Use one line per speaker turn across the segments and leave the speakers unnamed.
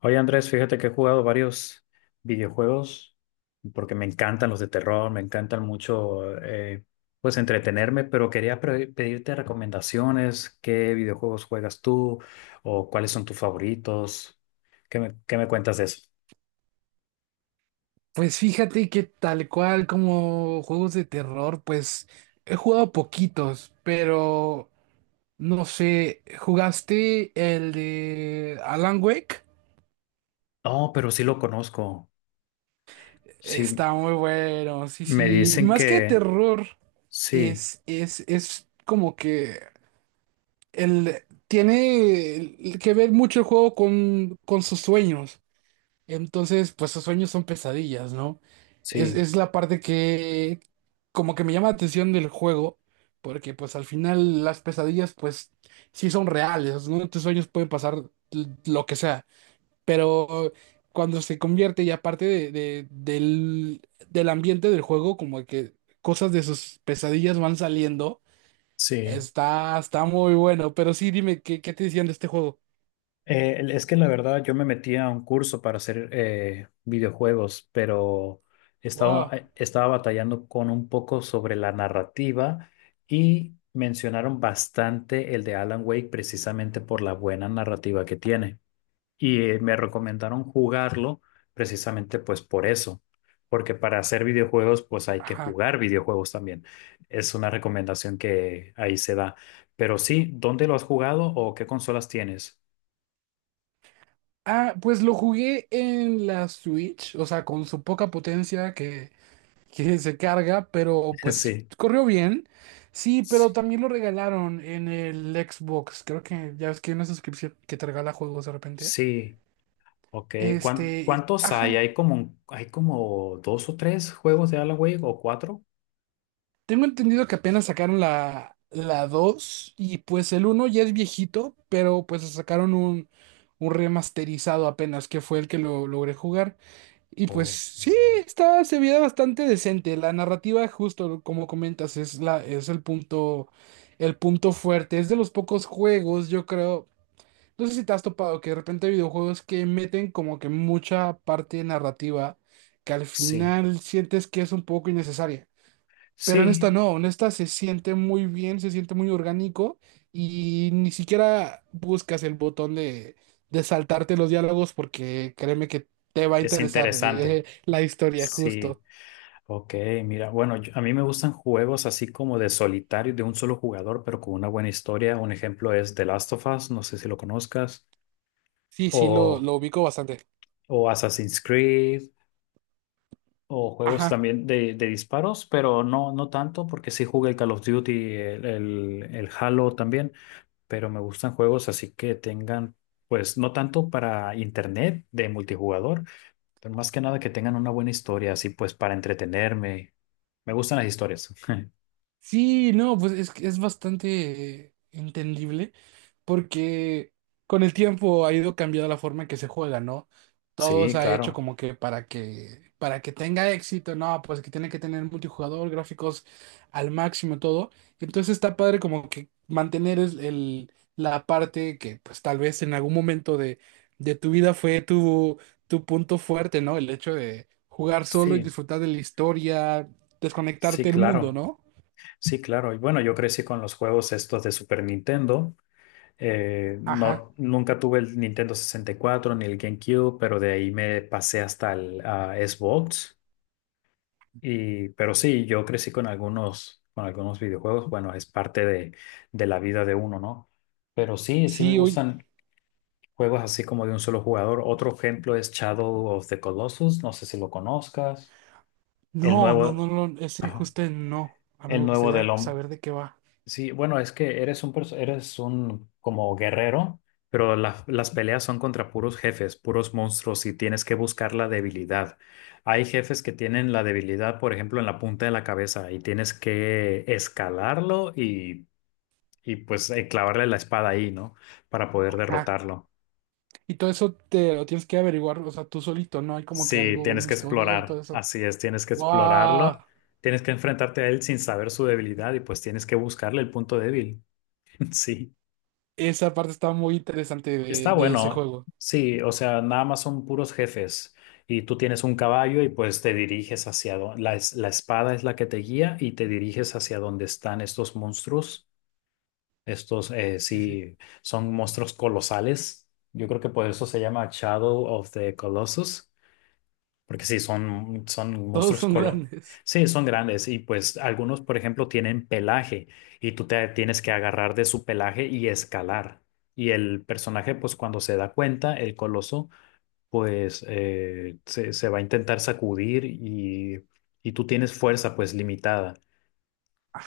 Oye Andrés, fíjate que he jugado varios videojuegos porque me encantan los de terror, me encantan mucho, pues entretenerme, pero quería pedirte recomendaciones, qué videojuegos juegas tú o cuáles son tus favoritos. ¿ Qué me cuentas de eso?
Pues fíjate que tal cual como juegos de terror, pues he jugado poquitos, pero no sé, ¿jugaste el de Alan Wake?
No, pero sí lo conozco. Sí,
Está muy bueno, sí,
me
sí.
dicen
Más que
que
terror,
sí,
es como que tiene que ver mucho el juego con sus sueños. Entonces, pues sus sueños son pesadillas, ¿no?
sí,
Es la parte que como que me llama la atención del juego, porque pues al final las pesadillas pues sí son reales, ¿no? Tus sueños pueden pasar lo que sea, pero cuando se convierte y aparte del ambiente del juego, como que cosas de sus pesadillas van saliendo,
sí.
está muy bueno, pero sí dime, ¿qué, qué te decían de este juego?
Es que la verdad yo me metí a un curso para hacer videojuegos, pero estaba,
Wow.
estaba batallando con un poco sobre la narrativa y mencionaron bastante el de Alan Wake precisamente por la buena narrativa que tiene. Y me recomendaron jugarlo precisamente pues por eso, porque para hacer videojuegos pues hay que jugar videojuegos también. Es una recomendación que ahí se da. Pero sí, ¿dónde lo has jugado o qué consolas tienes?
Ah, pues lo jugué en la Switch, o sea, con su poca potencia que se carga, pero pues
Sí.
corrió bien. Sí, pero
Sí,
también lo regalaron en el Xbox. Creo que ya ves que hay una suscripción que te regala juegos de repente.
sí, ok.
Este,
¿Cuántos hay?
ajá.
¿Hay como, hay como dos o tres juegos de Alan Wake o cuatro?
Tengo entendido que apenas sacaron la 2 y pues el uno ya es viejito, pero pues sacaron un remasterizado apenas, que fue el que lo logré jugar. Y pues
O
sí, está, se veía bastante decente. La narrativa, justo como comentas, es el punto fuerte. Es de los pocos juegos, yo creo. No sé si te has topado que de repente hay videojuegos que meten como que mucha parte narrativa que al
sí,
final sientes que es un poco innecesaria. Pero en esta
sí,
no, en esta se siente muy bien, se siente muy orgánico y ni siquiera buscas el botón de saltarte los diálogos porque créeme que te va a
es
interesar
interesante.
la historia
Sí,
justo.
ok, mira, bueno, a mí me gustan juegos así como de solitario, de un solo jugador, pero con una buena historia. Un ejemplo es The Last of Us, no sé si lo conozcas,
Sí, sí,
o,
lo ubico bastante.
o Assassin's Creed, o juegos
Ajá.
también de disparos, pero no, no tanto, porque sí jugué el Call of Duty, el, el Halo también. Pero me gustan juegos así que tengan, pues no tanto para internet de multijugador, pero más que nada que tengan una buena historia, así pues para entretenerme. Me gustan las historias.
Sí, no, pues es, que es bastante entendible porque con el tiempo ha ido cambiando la forma en que se juega, ¿no? Todo
Sí,
se ha hecho
claro.
como que para que tenga éxito, no, pues que tiene que tener multijugador, gráficos al máximo, todo. Entonces está padre como que mantener la parte que pues tal vez en algún momento de tu vida fue tu punto fuerte, ¿no? El hecho de jugar solo y
Sí,
disfrutar de la historia,
sí,
desconectarte del mundo,
claro.
¿no?
Sí, claro. Y bueno, yo crecí con los juegos estos de Super Nintendo.
Ajá.
No, nunca tuve el Nintendo 64 ni el GameCube, pero de ahí me pasé hasta el Xbox. Y, pero sí, yo crecí con algunos videojuegos. Bueno, es parte de la vida de uno, ¿no? Pero sí, sí me
Sí, oye.
gustan juegos así como de un solo jugador. Otro ejemplo es Shadow of the Colossus. No sé si lo conozcas. El
No, no,
nuevo,
no, no. Ese
ajá,
justo no. A mí
el
me
nuevo del
gustaría
hombre.
saber de qué va.
Sí, bueno, es que eres un como guerrero, pero las peleas son contra puros jefes, puros monstruos y tienes que buscar la debilidad. Hay jefes que tienen la debilidad, por ejemplo, en la punta de la cabeza y tienes que escalarlo y pues clavarle la espada ahí, ¿no? Para poder
Ah,
derrotarlo.
y todo eso te lo tienes que averiguar, o sea, tú solito, ¿no? Hay como que
Sí,
algo,
tienes
una
que
historia y todo
explorar,
eso.
así es, tienes que
¡Wow!
explorarlo, tienes que enfrentarte a él sin saber su debilidad y pues tienes que buscarle el punto débil. Sí.
Esa parte está muy interesante
Está
de ese
bueno,
juego.
sí, o sea, nada más son puros jefes y tú tienes un caballo y pues te diriges hacia donde, la, la espada es la que te guía y te diriges hacia donde están estos monstruos, estos
Sí, sí.
sí, son monstruos colosales, yo creo que por eso se llama Shadow of the Colossus. Porque sí, son, son
Todos
monstruos
son
colón.
grandes.
Sí, son grandes y pues algunos, por ejemplo, tienen pelaje y tú te tienes que agarrar de su pelaje y escalar. Y el personaje, pues cuando se da cuenta, el coloso, pues se, se va a intentar sacudir y tú tienes fuerza pues limitada.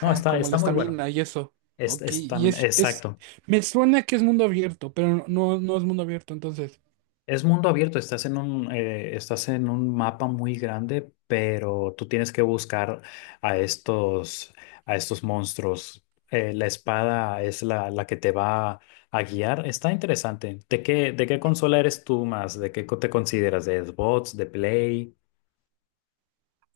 No, está,
como la
está muy bueno.
estamina y eso. Ok,
Es también,
es.
exacto.
Me suena que es mundo abierto, pero no, no es mundo abierto, entonces.
Es mundo abierto, estás en un mapa muy grande, pero tú tienes que buscar a estos, a estos monstruos. La espada es la, la que te va a guiar. Está interesante. De qué consola eres tú más? ¿ Te consideras ¿de Xbox, de Play,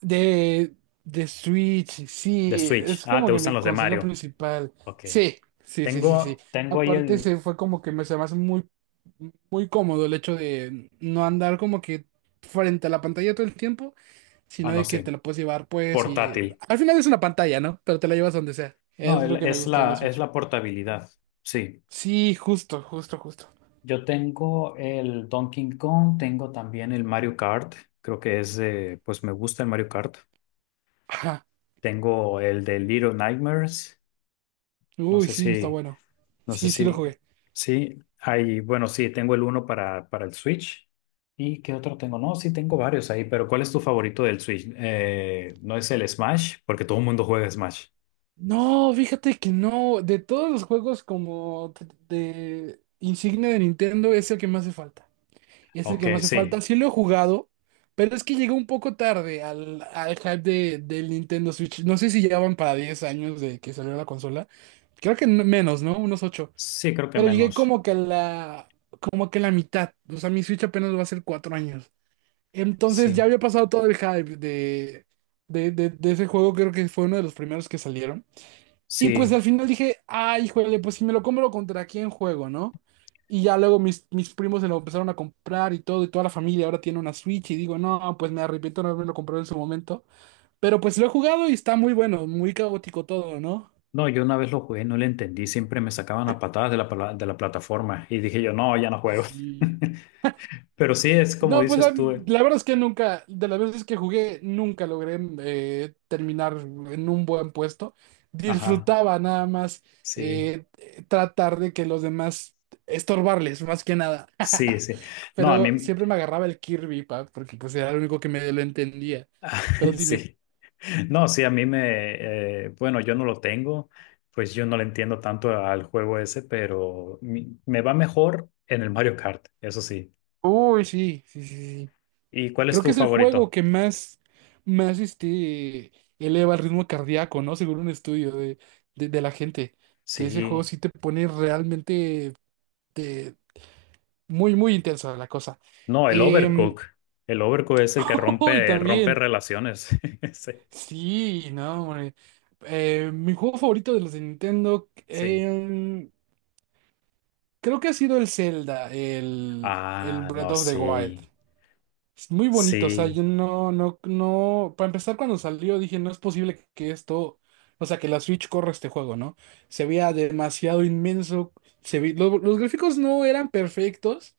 De, de Switch,
de
sí,
Switch?
es
Ah,
como
te
que
gustan
mi
los de
consola
Mario.
principal.
Ok.
Sí, sí, sí, sí, sí.
Tengo, tengo ahí
Aparte,
el,
se fue como que me se me hace muy, muy cómodo el hecho de no andar como que frente a la pantalla todo el tiempo,
ah,
sino
no
de que te
sé,
la puedes llevar, pues, y
portátil.
al final es una pantalla, ¿no? Pero te la llevas donde sea.
No,
Es
el-
lo que me gustó de la
es
Switch.
la portabilidad. Sí.
Sí, justo, justo, justo.
Yo tengo el Donkey Kong, tengo también el Mario Kart, creo que es, pues me gusta el Mario Kart.
Ajá.
Tengo el de Little Nightmares, no
Uy,
sé
sí, está
si,
bueno.
no sé
Sí, sí lo
si,
jugué.
sí, hay, bueno, sí, tengo el uno para el Switch. ¿Y qué otro tengo? No, sí, tengo varios ahí, pero ¿cuál es tu favorito del Switch? ¿No es el Smash? Porque todo el mundo juega Smash.
No, fíjate que no. De todos los juegos como de insignia de Nintendo, es el que me hace falta. Es el
Ok,
que me hace
sí,
falta. Sí lo he jugado, pero es que llegó un poco tarde al hype del Nintendo Switch. No sé si ya van para 10 años de que salió la consola. Creo que menos, ¿no? Unos 8.
sí, creo que
Pero llegué
menos,
como que a como que a la mitad. O sea, mi Switch apenas va a ser 4 años. Entonces ya
sí,
había pasado todo el hype de ese juego. Creo que fue uno de los primeros que salieron. Y pues
sí.
al final dije, ay, híjole, pues si me lo compro, ¿contra quién juego, no? Y ya luego mis primos se lo empezaron a comprar y todo, y toda la familia ahora tiene una Switch. Y digo, no, pues me arrepiento de no haberme lo comprado en su momento. Pero pues lo he jugado y está muy bueno, muy caótico todo, ¿no?
No, yo una vez lo jugué, no le entendí, siempre me sacaban a patadas de la, de la plataforma y dije yo, no, ya no
Sí,
juego.
sí.
Pero sí, es como
No, pues
dices tú.
la verdad es que nunca, de las veces que jugué, nunca logré terminar en un buen puesto.
Ajá,
Disfrutaba nada más
sí,
eh, tratar de que los demás estorbarles, más que nada.
sí, sí. No, a
Pero
mí,
siempre me agarraba el Kirby, pa, porque pues era lo único que medio lo entendía. Pero dime.
sí. No, sí, a mí me, bueno, yo no lo tengo, pues yo no le entiendo tanto al juego ese, pero me va mejor en el Mario Kart, eso sí.
Uy, sí, sí, sí.
¿Y cuál es
Creo que
tu
es el juego
favorito?
que más, más este, eleva el ritmo cardíaco, ¿no? Según un estudio de la gente, que ese juego
Sí.
sí te pone realmente te- muy, muy intensa la cosa.
No, el
Em,
Overcook. El Overcook es el que
y
rompe, rompe
también,
relaciones. Sí.
sí, no, hombre. Mi juego favorito de los de Nintendo,
Sí.
creo que ha sido el Zelda, el
Ah, no,
Breath of the
sí,
Wild. Es muy bonito, o sea,
sí,
yo no, no, no, para empezar cuando salió dije, no es posible que esto, o sea, que la Switch corra este juego, ¿no? Se veía demasiado inmenso, los gráficos no eran perfectos,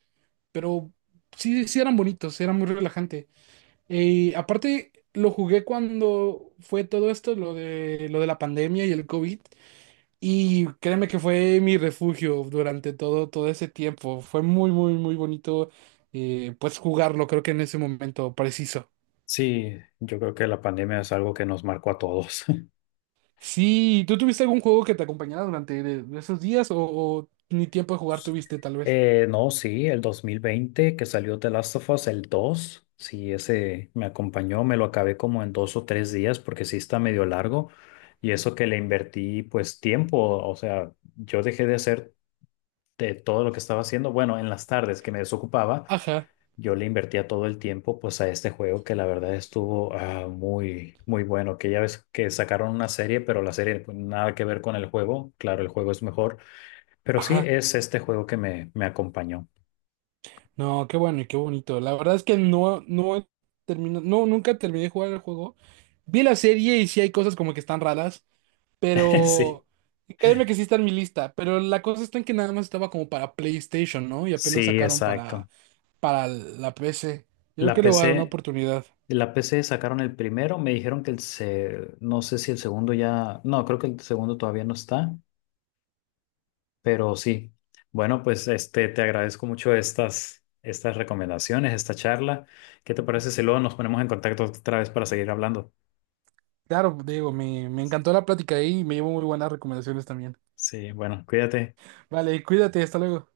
pero sí, sí eran bonitos, era muy relajante. Y aparte lo jugué cuando fue todo esto, lo de la pandemia y el COVID, y créeme que fue mi refugio durante todo, todo ese tiempo. Fue muy, muy, muy bonito, pues jugarlo, creo que en ese momento preciso.
sí. Yo creo que la pandemia es algo que nos marcó a todos.
Sí, ¿tú tuviste algún juego que te acompañara durante de esos días o ni tiempo de jugar tuviste tal vez?
No, sí, el 2020 que salió The Last of Us, el 2, sí, ese me acompañó, me lo acabé como en dos o tres días porque sí está medio largo y eso que le invertí pues tiempo, o sea, yo dejé de hacer de todo lo que estaba haciendo, bueno, en las tardes que me desocupaba.
Ajá,
Yo le invertía todo el tiempo pues a este juego que la verdad estuvo muy muy bueno, que ya ves que sacaron una serie, pero la serie pues, nada que ver con el juego, claro, el juego es mejor, pero sí
ajá.
es este juego que me acompañó.
No, qué bueno y qué bonito. La verdad es que no, no termino, no, nunca terminé de jugar el juego. Vi la serie y sí hay cosas como que están raras.
Sí,
Pero créeme que sí está en mi lista, pero la cosa está en que nada más estaba como para PlayStation, ¿no? Y apenas
sí,
sacaron
exacto.
para la PC. Yo creo
La
que le voy a dar una
PC,
oportunidad.
la PC sacaron el primero, me dijeron que el se, no sé si el segundo ya, no, creo que el segundo todavía no está. Pero sí, bueno, pues este, te agradezco mucho estas, estas recomendaciones, esta charla. ¿Qué te parece si luego nos ponemos en contacto otra vez para seguir hablando?
Claro, Diego, me encantó la plática ahí y me llevo muy buenas recomendaciones también.
Sí, bueno, cuídate.
Vale, cuídate, hasta luego.